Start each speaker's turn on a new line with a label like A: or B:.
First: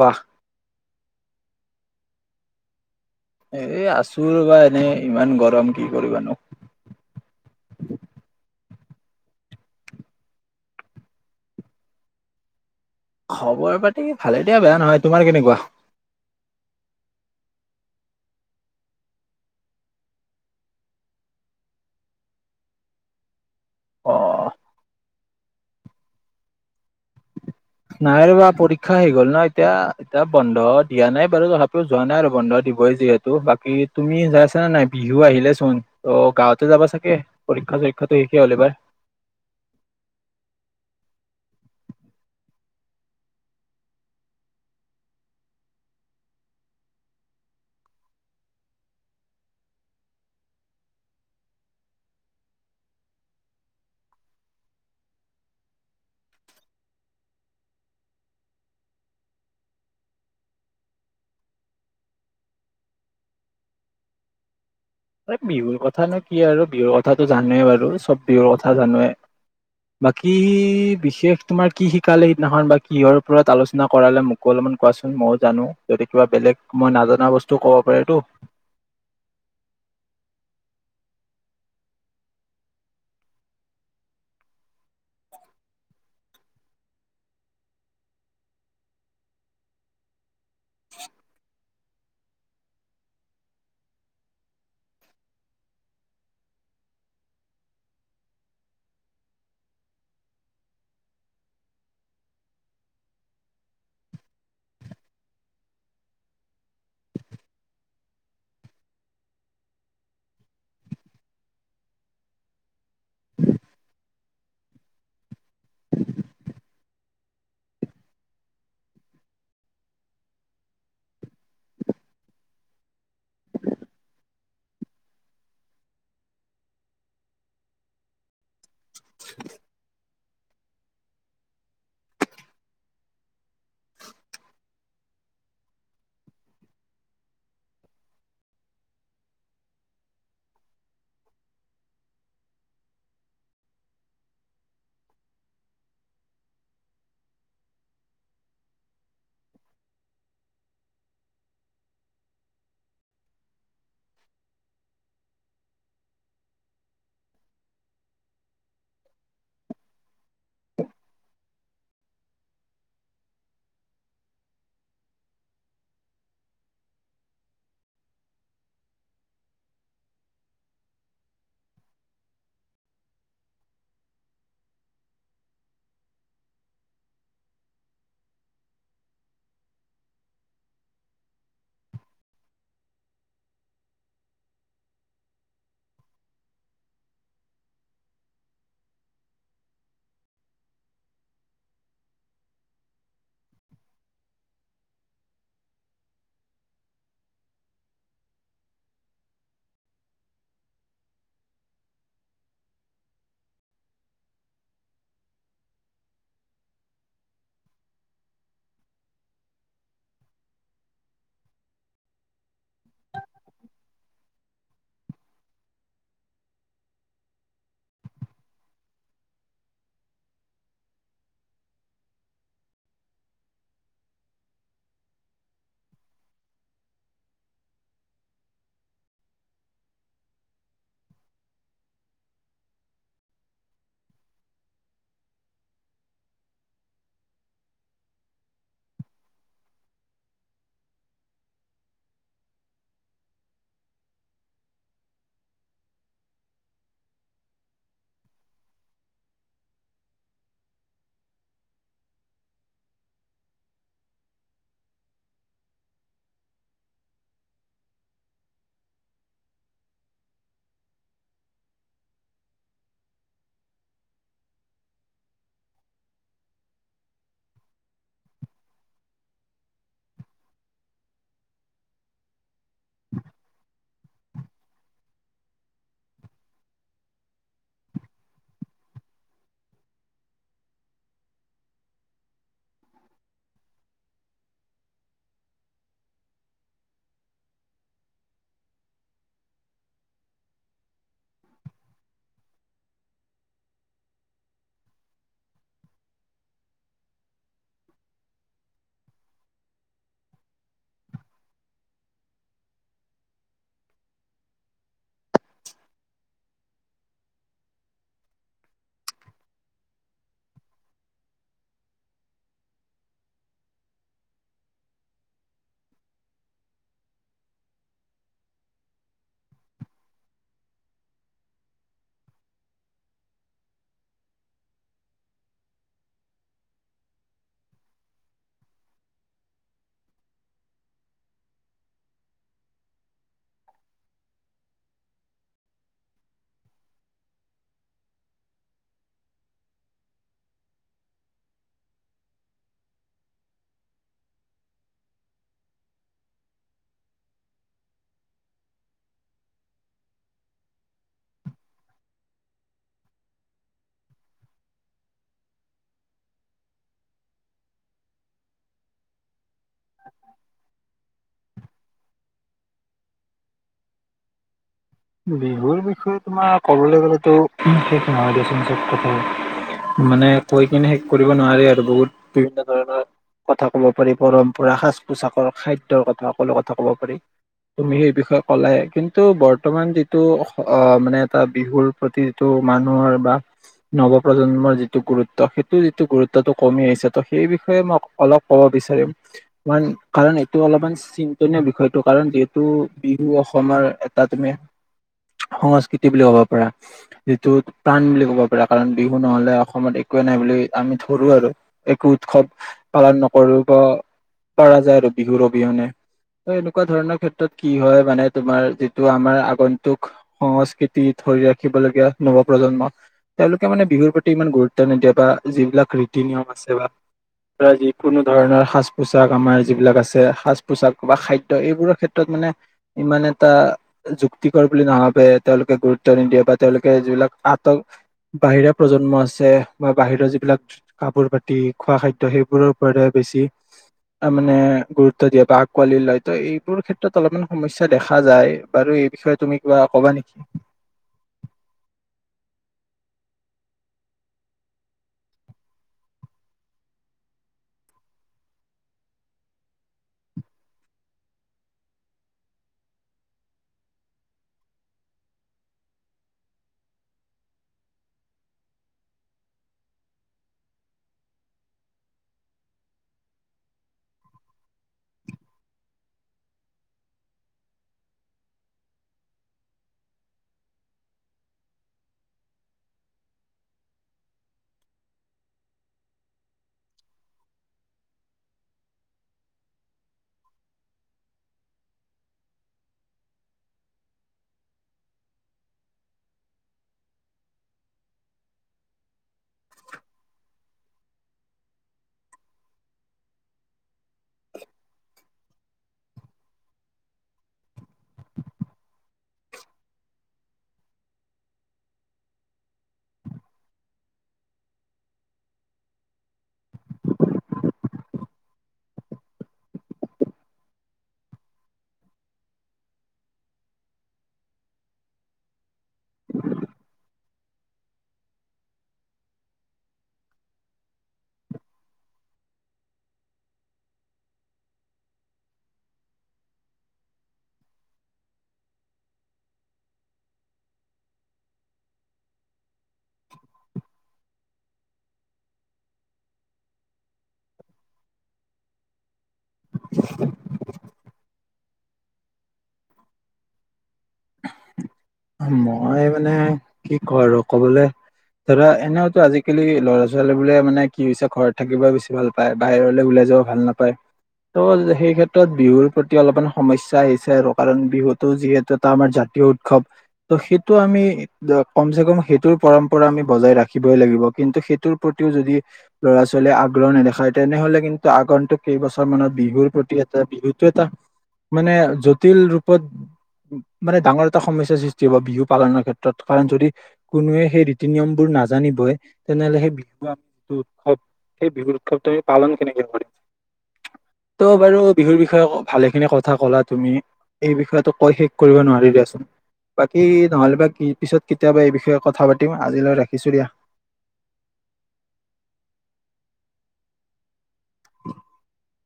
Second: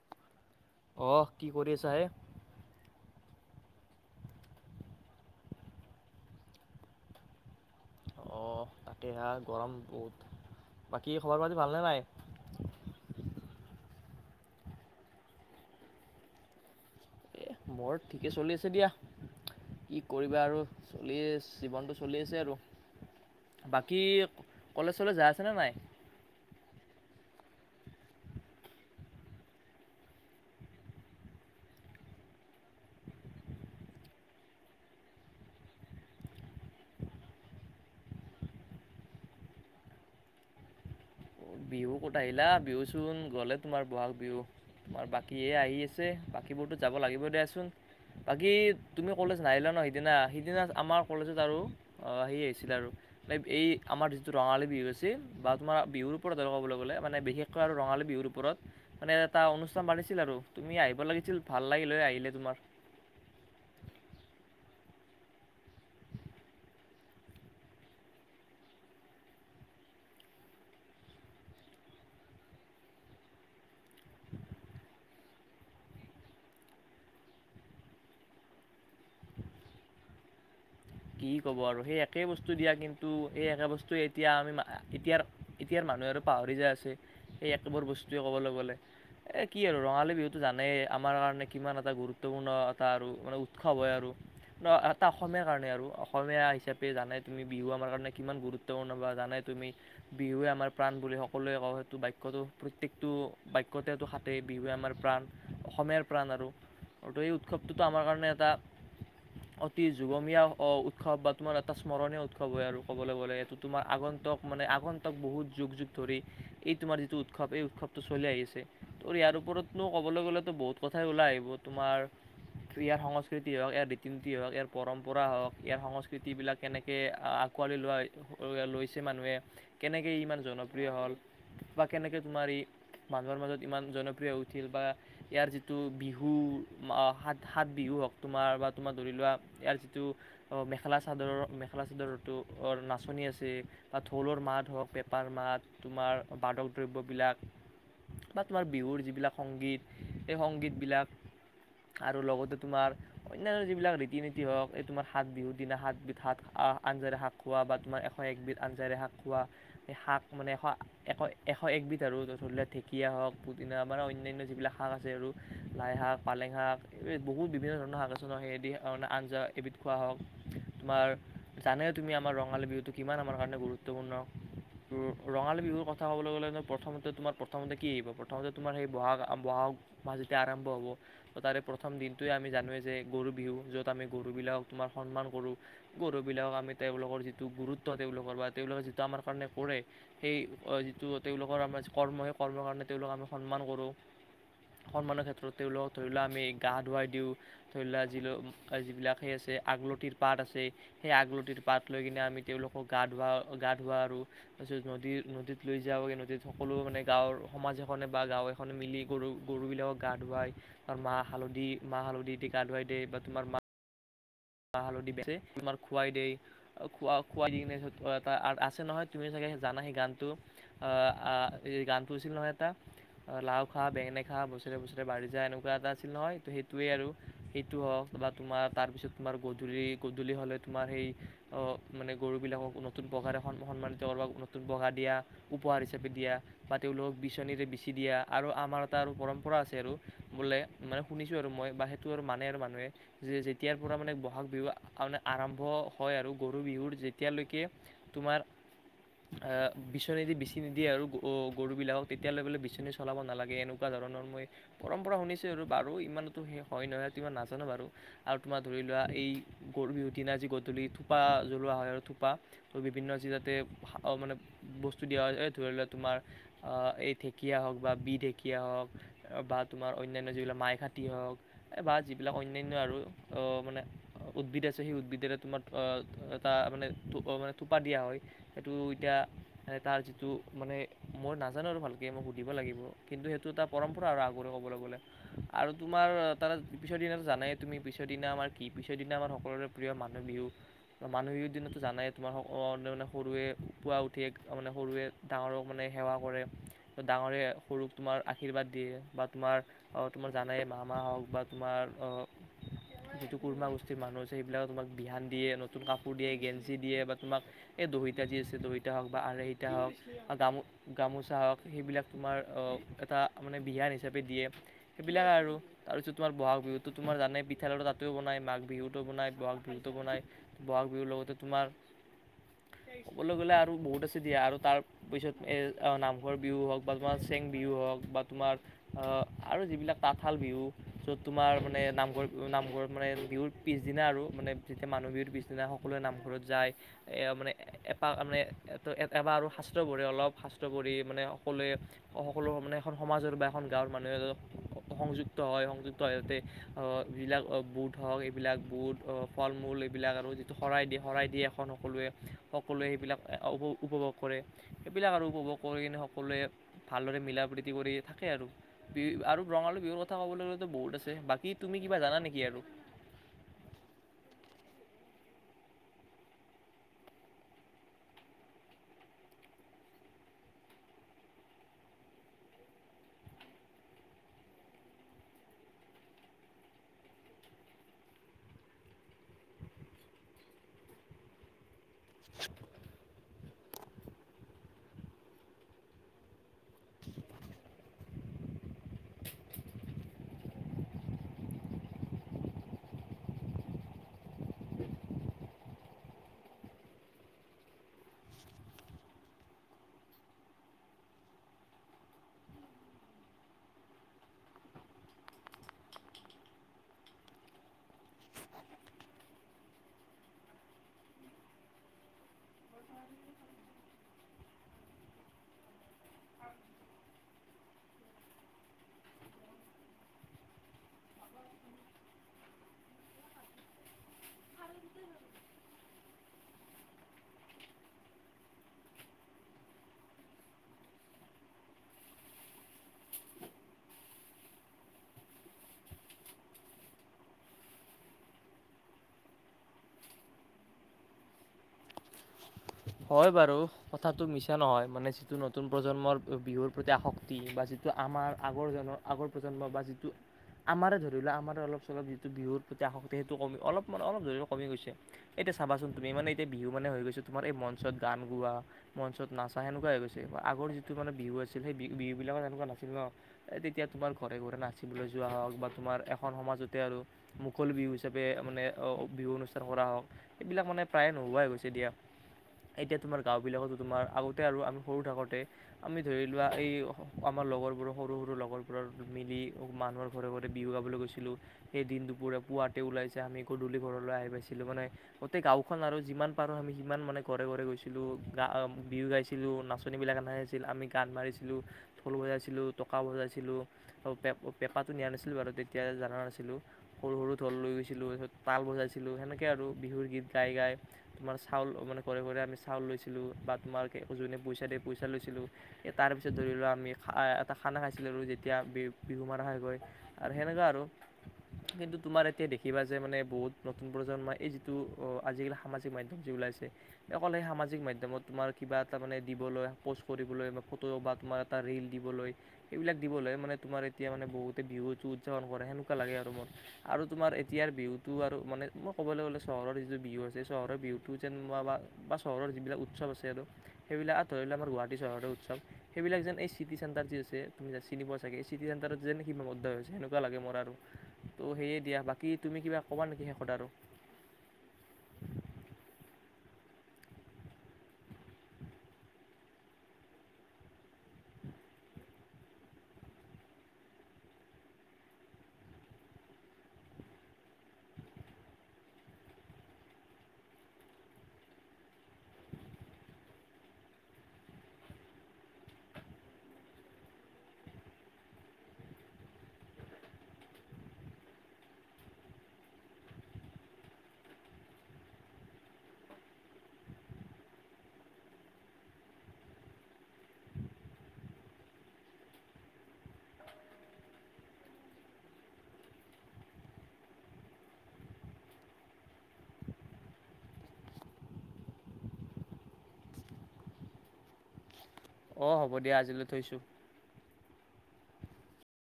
A: কোৱা
B: অ' কি কৰি আছাহে
A: এ আছো ৰ'বা এনেই ইমান গৰম কি কৰিবানো।
B: অ' তাকে সেয়া গৰম বহুত বাকী খবৰ পাতি ভালনে নাই
A: খবৰ পাতি ভালে দিয়া বেয়া নহয়। তোমাৰ কেনেকুৱা
B: এ মোৰ ঠিকে চলি আছে দিয়া। কি কৰিবা আৰু চলি জীৱনটো চলি আছে আৰু।
A: [inaudible]
B: বাকী
A: অ'
B: কলেজ চলেজ যায় আছানে নাই
A: নাই ৰ'বা পৰীক্ষা হৈ গ'ল ন এতিয়া এতিয়া বন্ধ দিয়া নাই বাৰু তথাপিও যোৱা নাই আৰু বন্ধ দিবই যিহে- তু বাকী তুমি যাই আছানে নাই বিহু আহিলেচোন অ গাঁৱতে যাবা চাগে। পৰীক্ষা চৰীক্ষাতো শেষেই হ'ল এইবাৰ।
B: বিহু ক'ত আহিলা বিহুচোন গ'লে তোমাৰ বহাগ বিহু। তোমাৰ বাকীহে আহি আছে বাকীবোৰতো যাব লাগিব দিয়াচোন। বাকী তুমি কলেজ নাহিলা ন' সিদিনা সিদিনা আমাৰ কলেজত আৰু অ' সেই আহিছিলে আৰু এই আমাৰ যিটো ৰঙালী বিহু আছিল বা তোমাৰ বিহুৰ ওপৰত কবলৈ গ'লে মানে বিশেষকৈ আৰু ৰঙালী বিহুৰ ওপৰত। মানে এটা অনুষ্ঠান পাতিছিল আৰু তুমি আহিব লাগিছিল ভাল লাগিল হয় আহিলে তোমাৰ।
A: এই বিহুৰ কথানো কি আৰু বিহুৰ কথাতো জানোৱে বাৰু চব বিহুৰ কথা জানোৱে। বাকী বিশেষ তোমাৰ কি শিকালে সিদিনাখন বা কিহৰ ওপৰত আলোচনা কৰালে মোকো অলপমান কোৱাচোন মইও জানো যদি কিবা বেলেগ মই নাজানা বস্তু ক'ব পাৰেতো।
B: [inaudible] কি ক'ব আৰু সেই একেই বস্তু দিয়া কিন্তু সেই একে বস্তুৱে এতিয়া আমি এতিয়াৰ এতিয়াৰ মানুহে আৰু পাহৰি যায় আছে, সেই একেবোৰ বস্তুৱে ক'বলৈ গ'লে। এ, কি আৰু ৰঙালী বিহুটো জানেই আমাৰ কাৰণে কিমান এটা গুৰুত্বপূৰ্ণ এটা আৰু মানে উৎসৱ হয় আৰু। ন' এটা অসমীয়াৰ কাৰণে আৰু। অসমীয়া হিচাপে জানাই তুমি বিহু আমাৰ কাৰণে কিমান গুৰুত্বপূৰ্ণ বা জানাই তুমি বিহুৱে আমাৰ প্ৰাণ বুলি সকলোৱে কওঁ, সেইটো বাক্যটো প্ৰত্যেকটো বাক্যতেতো হাতে বিহুৱে আমাৰ প্ৰাণ। অসমীয়াৰ প্ৰাণ আৰু আৰু ত' এই উৎসৱটোতো আমাৰ কাৰণে এটা অতি যুগমীয়া অ' উৎসৱ বা তোমাৰ এটা স্মৰণীয় উৎসৱ হয় আৰু ক'বলৈ গ'লে এইটো তোমাৰ আগন্তক মানে আগন্তক বহুত যুগ যুগ ধৰি এই তোমাৰ যিটো উৎসৱ এই উৎসৱটো চলি আহিছে। ত' ইয়াৰ ওপৰতনো ক'বলৈ গ'লেতো বহুত কথাই ওলাই আহিব, তোমাৰ ইয়াৰ সংস্কৃতি হওঁক, ইয়াৰ ৰীতি নীতি হওঁক, ইয়াৰ পৰম্পৰা হওঁক। ইয়াৰ সংস্কৃতিবিলাক কেনেকে আঁকোৱালি লোৱা লৈছে মানুহে। কেনেকে ইমান জনপ্ৰিয় হ'ল বা কেনেকে তোমাৰ ই মানুহৰ মাজত ইমান জনপ্ৰিয় উঠিল বা ইয়াৰ যিটো বিহু মাহ সাত সাত বিহু হওঁক তোমাৰ বা তোমাৰ ধৰি লোৱা ইয়াৰ যিটো অ', মেখেলা চাদৰৰ মেখেলা চাদৰটো নাচনি আছে। বা ঢোলৰ মাত হওঁক, পেঁপাৰ মাত তোমাৰ বাদক দ্ৰব্যবিলাক। বা তোমাৰ বিহুৰ যিবিলাক সংগীত সেই সংগীতবিলাক। আৰু লগতে তোমাৰ অন্যান্য যিবিলাক ৰীতি নীতি হওঁক এই তোমাৰ সাতবিহুৰ দিনা সাতবিধ আঞ্জাৰে শাক খোৱা বা তোমাৰ এশ একবিধ আঞ্জাৰে শাক খোৱা। এ শাক মানে এশ এশ এশ একবিধ আৰু ধৰি লওক ঢেঁকীয়া হওঁক, পুদিনা আমাৰ অন্যান্য যিবিলাক শাক আছে আৰু লাই শাক, পালেং শাক এই বহুত বিভিন্ন ধৰণৰ শাক আছে সেই দি আঞ্জা এবিধ খোৱা হওঁক তোমাৰ জানেই তুমি আমাৰ ৰঙালী বিহুটো কিমান আমাৰ কাৰণে গুৰুত্বপূৰ্ণ। তোৰ ৰঙালী বিহুৰ কথা ক'বলৈ গ'লে চোন প্ৰথমতে তোমাৰ প্ৰথমতে কি আহিব প্ৰথমতে তোমাৰ সেই বহাগ বহাগ মাজতে আৰম্ভ হ'ব ত' তাৰে প্ৰথম দিনটোৱে আমি জানোৱেই যে গৰু বিহু য'ত আমি গৰুবিলাক তোমাৰ সন্মান কৰোঁ। গৰুবিলাক আমি তেওঁলোকৰ যিটো গুৰুত্ব তেওঁলোকৰ বা তেওঁলোকে যিটো আমাৰ কাৰণে কৰে। সেই অ', যিটো তেওঁলোকৰ আমাৰ কৰ্ম সেই কৰ্ম কাৰণে তেওঁলোক আমি সন্মান কৰোঁ। সন্মানৰ ক্ষেত্ৰত তেওঁলোকক ধৰি লোৱা আমি গা ধুৱাই দিওঁ। ধৰিলোৱা আজিলো আ যিবিলাক সেই আছে। আগলতিৰ পাত আছে, সেই আগলতিৰ পাত লৈ কিনে তেওঁলোকক গা ধোৱা, গা ধোৱা আৰু তাৰপিছত নদী নদীত লৈ যাবগে নদীত সকলো মানে গাঁৱৰ সমাজ এখনে বা গাঁৱে এখনে মিলি গৰু গৰুবিলাকক গা ধুৱাই। তাৰ মাহ হালধি, মাহ হালধি দি গা ধুৱাই দে বা তোমাৰ মা মা হালধি পিচে তোমাক খোৱাই দেই। অ', খোৱা খুৱাই দি কিনে আছে নহয় তুমি চাগে জানা সেই গানটো। আ, আ এই গান আছিল নহয় এটা। অ', লাও খা বেঙেনা খা বছৰে বছৰে বাঢ়ি যা এনেকুৱা এটা আছিল নহয় ত' সেইটোৱে আৰু। সেইটো হওঁক তাপা‌ তোমাৰ তাৰপিছত তোমাৰ গধূলি গধূলি হ'লে তোমাৰ সেই অ', মানে গৰুবিলাকক নতুন পঘাৰে সন-সন্মানিত [unintelligible] পঘা দিয়া, উপহাৰ হিচাপে দিয়া। বা তেওঁলোকক বিচনীৰে বিচি দিয়া আৰু আমাৰ এটা আৰু পৰম্পৰা আছে আৰু বোলে মানে শুনিছো আৰু মই বা সেইটো আৰু মানে আৰু মানুহে যে যেতিয়াৰ পুৰা মানে ব'হাগ বিহু মানে আৰম্ভ হয় আৰু গৰু বিহুৰ যেতিয়ালৈকে তোমাৰ অহ, বিচনীদি বিচি নিদিয়ে আৰু গৰুবিলাকক তেতিয়ালৈ বোলে বিচনী চলাব নালাগে এনেকুৱা ধৰণৰ মই পৰম্পৰা শুনিছো আৰু বাৰু ইমানতো হে হয় নহয় তিমান নাজানো বাৰু আৰু তোমাৰ ধৰি লোৱা এই গৰু বিহু দিনা যি গধূলি থোপা জ্বলোৱা হয় আৰু থোপা। তো বিভিন্ন জিলাতে অ', মানে বস্তু দিয়া হয় এই ধৰি লোৱা তোমাৰ অ', এই ঢেঁকীয়া হওঁক বা বিহ ঢেঁকীয়া হওঁক। অ', বা তোমাৰ অন্যান্য যিবিলাক মাই খাতি হওঁক বা যিবিলাক অন্যান্য আৰু অ', মানে অ', উদ্ভিদ আছে সেই উদ্ভিদৰে তোমাৰ অহ, এটা মানে থো থোপা দিয়া হয়। সেইটো এতিয়া মানে তাৰ যিটো মানে মই নাজানোঁ আৰু ভালকে মোক সুধিব লাগিব কিন্তু সেইটো এটা পৰম্পৰা আৰু আগুৰি ক'বলৈ গ'লে আৰু তোমাৰ তাৰ পিছৰ দিনা জানাই তুমি পিছৰ দিনা আমাৰ কি পিছৰ দিনা আমাৰ সকলোৰে প্ৰিয় মানুহ বিহু মানুহৰ বিহুৰ দিনাতো জানাই তোমাৰ সকল মানে সৰুৱে পুৱা উঠে তাৰ মানে সৰুৱে ডাঙৰক মানে সেৱা কৰে ত ডাঙৰে সৰুক তোমাৰ আশীৰ্বাদ দিয়ে বা তোমাৰ আৰু তোমাৰ জানে মামা হওঁক বা তোমাৰ যিটো কুুৰৰ্মা গোষ্ঠীৰ মানুহ আছে সেইবিলাক তোমাক বিহান দিয়ে নতুন কাপোৰ দিয়ে গেঞ্চি দিয়ে বা তোমাক এই দহিতা যি আছে দহিতা হওঁক বা আঢ়েহিটা হওঁক গামো গামোচা হওঁক সেইবিলাক তোমাৰ অ', এটা মানে বিহান হিচাপে দিয়ে। সেইবিলাক আৰু তাৰপিছত তোমাৰ ব'হাগ বিহুটো তোমাৰ জানেই পিঠা লাৰু তাতেও বনাই মাঘ বিহুতো বনাই ব'হাগ বিহুতো বনাই ব'হাগ বিহুৰ লগতে তোমাৰ ক'বলৈ গ'লে আৰু বহুত আছে দিয়া আৰু তাৰ ত পিছত এ নামঘৰ বিহু হওঁক বা তোমাৰ চেং বিহু হওঁক বা তোমাৰ অ', আৰু যিবিলাক তাঁতশাল বিহু য'ত তোমাৰ মানে নামঘৰ নামঘৰত মানে বিহুৰ পিছদিনা আৰু মানে যেতিয়া মানুহ বিহুৰ পিছদিনা সকলোৱে নামঘৰত যায় এ মানে [unintelligible] এপাক মানে এবাৰ আৰু শাস্ত্ৰ ভৰে অলপ শাস্ত্ৰ পৰি মানে সকলোৱে সকলো মানে এখন সমাজৰ বা এখন গাঁৱৰ মানুহে সংযুক্ত হয় সংযুক্ত হয় যাতে অ' যিবিলাক বুট হওঁক এইবিলাক বুট ফল- মূল এইবিলাক আৰু যিটো শৰাই দিয়ে শৰাই দিয়ে এখন সকলোৱে সকলোৱে সেইবিলাক উপ উপভোগ কৰে সেইবিলাক আৰু উপভোগ কৰি কিনে সকলোৱে ভালদৰে মিলা প্ৰীতি তি কৰি থাকে আৰু বি আৰু ৰঙালী বিহুৰ কথা ক'বলৈ গ'লেতো বহুত আছে বাকী তুমি কিব জানা নেকি আৰু।
A: বিহুৰ বিষয়ে তোমাৰ কবলৈ গ'লে তো শেষ নহয় দিয়াচোন চব কথা। মানে কৈ কিনে শেষ কৰিব নোৱাৰি আৰু বহুত বিভিন্ন ধৰণৰ কথা কব পাৰি পৰম্পৰা সাজ পোছাকৰ খাদ্যয়ৰ কথা সকলো কথা কব পাৰি। তুমি সেই বিষয়ে ক'লে কিন্তু বৰ্তমান যিটো অ‌', মানে এটা বিহুৰ প্ৰতিটো মানুহৰ বা নৱ প্ৰজন্মৰ যি গুৰুত্ব সেইটো যিটো গুৰুত্বটো কমি আহিছে ত সেই বিষয়ে মই অলপ ক'ব বিচাৰিম কাৰণ, কাৰণ এইটো অলপমান চিন্তনীয় বিষয়টো কাৰণ যিহেতু বিহু অসমৰ এটাত তুমি সংস্কৃতি বুলি ক'ব পাৰা। যিটো প্ৰাণ বুলি ক'ব পাৰা কাৰণ বিহু নহ'লে অসমত একোৱে নাই বুলি আমি ধৰো আৰু। একো উৎসৱ পালন নকৰো পৰা যায় আৰু বিহুৰ অবিহনে। ত এনেকুৱা ধৰণৰ ক্ষেত্ৰত কি হয় মানে তোমাৰ ত আমাৰ আগন্তুক সংস্কৃতি ধৰি ৰাখিবলগীয়া নৱ প্ৰজন্ম তেওঁলোকে মানে বিহুৰ প্ৰতি ইমান গুৰুত্ব নিদিয়া বা যিবিলাক ৰীতি নিয়ম আছে বা যি কোনো ধৰণৰ সাজ পোছাক আমাৰ যিবিলাক আছে সাজ পোচাক বা খাদ্য এইবোৰৰ ক্ষেত্ৰত মানে ইমান এটা যুক্তিকৰ বুলি নাভাবে তেওঁলোকে গুৰুত্ব নিদিয়ে বা তেওঁলোকে যিবিলাক আট বাহিৰা প্ৰজন্ম আছে বা বাহিৰৰ যিবিলাক কাপোৰ পাতি খোৱা খাদ্য সেইবোৰৰ ওপৰত বেছি ত মানে গুৰুত্ব দিয়ে বা আকোৱালি লয় ত' এইবোৰ ক্ষেত্ৰত অলপমান সমস্যা দেখা যায়। বাৰু এই বিষয়ে তুমি কিবা ক'বা নেকি? [inaudible]
B: হয় বাৰু কথাটো মিছা নহয়, মানে যিটো নতুন প্ৰজন্মৰ বিহুৰ প্ৰতি আসক্তি বা যিটো ত আমাৰ আগৰজনৰ আগৰ প্ৰজন্ম বা যিটো আমাৰে ধৰি লও আমাৰ অলপ চলপ যিটো বিহুৰ প্ৰতি আসক্তি সেইটো কমি অলপ মানে অলপ ধৰি লও কমি গৈছে এতিয়া চাবাচোন তুমি মানে এতিয়া বিহু মানে হৈ গৈছো তোমাৰ এই মঞ্চত গান গোৱা মঞ্চত নাচা সেনেকুৱা হৈ গৈছে আগৰ যিটো মানে বিহু আছিল সেই বিহু বিলাকত এনেকুৱা নাছিল ন এ তেতিয়া তোমাৰ ঘৰে ঘৰে নাচিবলৈ যোৱা হওক বা তোমাৰ এখন সমাজতে আৰু মুকলি বিহু হিচাপে মানে অ বিহু অনুষ্ঠান কৰা হওক সেইবিলাক মানে প্ৰায়ে নোহোৱাই হৈছে দিয়া এতিয়া তোমাৰ গাঁও বিলাকতো তোমাৰ আগতে আৰু আমি সৰু থাকোতে আমি ধৰি লোৱা এই আমাৰ লগৰবোৰৰ সৰু সৰু লগৰবোৰৰ মিলি মানুহৰ ঘৰে ঘৰে বিহু গাবলৈ গৈছিলোঁ সেই দিন দুপৰে পুৱাতে ওলাইছে আমি গধূলি ঘৰলৈ আহি পাইছিলো মানে গোটেই গাওঁখন আৰু যিমান পাৰোঁ আমি সিমান মানে ঘৰে ঘৰে গৈছিলোঁ, বিহু গাইছিলো নাচনীবিলাক [unintelligible] আমি গান মাৰিছিলোঁ। ঢোল বজাইছিলোঁ, টকা বজাইছিলোঁ পে পেঁপাটো নিয়া নাছিলোঁ বাৰু তেতিয়া জনা নাছিলোঁ। সৰু সৰু ঢোল লৈ গৈছিলো, তাল বজাইছিলো সেনেকে আৰু বিহু গীত গাই গাই। তোমাৰ চাউল মানে ঘৰে ঘৰে আমি চাউল লৈছিলোঁ বা তোমাৰ যোনে পইচা দিয়ে পইচা লৈছিলোঁ তাৰ পিছত ধৰিলোৱা আমি এটা খানা খাইছিলো যেতিয়া বি বিহু মাৰা হয়গে। হেনেকা আৰু। কিন্তু তোমাৰ এতিয়া দেখিবা যে মানে বহুত নতুন প্ৰজন্মই এই যিটো আজিকালি সামাজিক মাধ্যম যে ওলাইছে অকল হে সামাজিক মাধ্যমত তোমাৰ কিবা এটা মানে দিবলৈ প'ষ্ট কৰিবলৈ ফটো বা তোমাৰ এটা ৰিল দিবলৈ সেইবিলাক দিবলৈ মানে তোমাৰ এতিয়া মানে বহুতে বিহু উদযাপন কৰে সেনেকুৱা লাগে আৰু মোৰ। আৰু তোমাৰ এতিয়াৰ বিহুতো আৰু মানে মই ক'বলৈ গ'লে, চহৰৰ যিটো বিহু আছে যে চহৰৰ বিহুতো যেন বা চহৰৰ যিবিলাক উৎসৱ আছে আৰু সেইবিলাক ধৰি লোৱা আমাৰ গুৱাহাটী চহৰৰ উৎসৱ। সেইবিলাক যেন এই চিটি চেন্টাৰত যে আছে, তুমি চিনি পোৱা চাগে এই চিটি চেণ্টাৰত যেন কিবা মুদা হৈছে সেনেকুৱা লাগে মোৰ আৰু তো সেয়ে দিয়া, বাকী তুমি কিবা ক'বা নেকি শেষত আৰু?
A: মই মানে কি কওঁ আৰু কবলে ধৰা এনেওতো আজিকালি ল'ৰা ছোৱালী বোৰে মানে কি হৈছে ঘৰত থাকিব বেছি ভাল পায়, বাহিৰলৈ ওলাই যাব ভাল নাপায়। টো সেই ক্ষেত্ৰত বিহুৰ প্ৰতি অলপমান সমস্যা আহিছে আৰু কাৰণ বিহুতো যিহেতু এটা আমাৰ জাতীয় উৎসৱ ত' সেইটো আমি কমচে কম সেইটোৰ পৰম্পৰা আমি বজাই ৰাখিবই লাগিব, কিন্তু সেইটোৰ প্ৰতিও যদি ল'ৰা ছোৱালীয়ে আগ্ৰহ নেদেখায়, তেনেহলে কিন্তু আগন্তুক কেইবছৰ মানত বিহুৰ প্ৰতি এটা বিহু [unintelligible] এইটো এটা মানে জটিল ৰূপত মানে ডাঙৰ এটা সমস্যাৰ সৃষ্টি হ'ব বিহু পালনৰ ক্ষেত্ৰত, কাৰণ যদি কোনোৱে সেই ৰীতি নিয়মবোৰ নাজানিবই তেনেহ'লে সেই বিহু আমি যিটো উৎসৱ সেই বিহুৰ উৎসৱটো আমি পালন কেনেকে কৰিম। ত' বাৰু বিহুৰ বিষয়ে ভালে খিনি কথা ক'লা তুমি এই বিষয়োটোক কৈ শেষ কৰিব নোৱাৰি দিয়াচোন। বাকী নহ'লে বা পিছত কেতিয়াবা এই বিষয়ে কথা পাতিম আজিলৈ ৰাখিছো দিয়া।
B: অ', হ'ব দিয়া আজিলৈ থৈছো।
A: [unintelligible]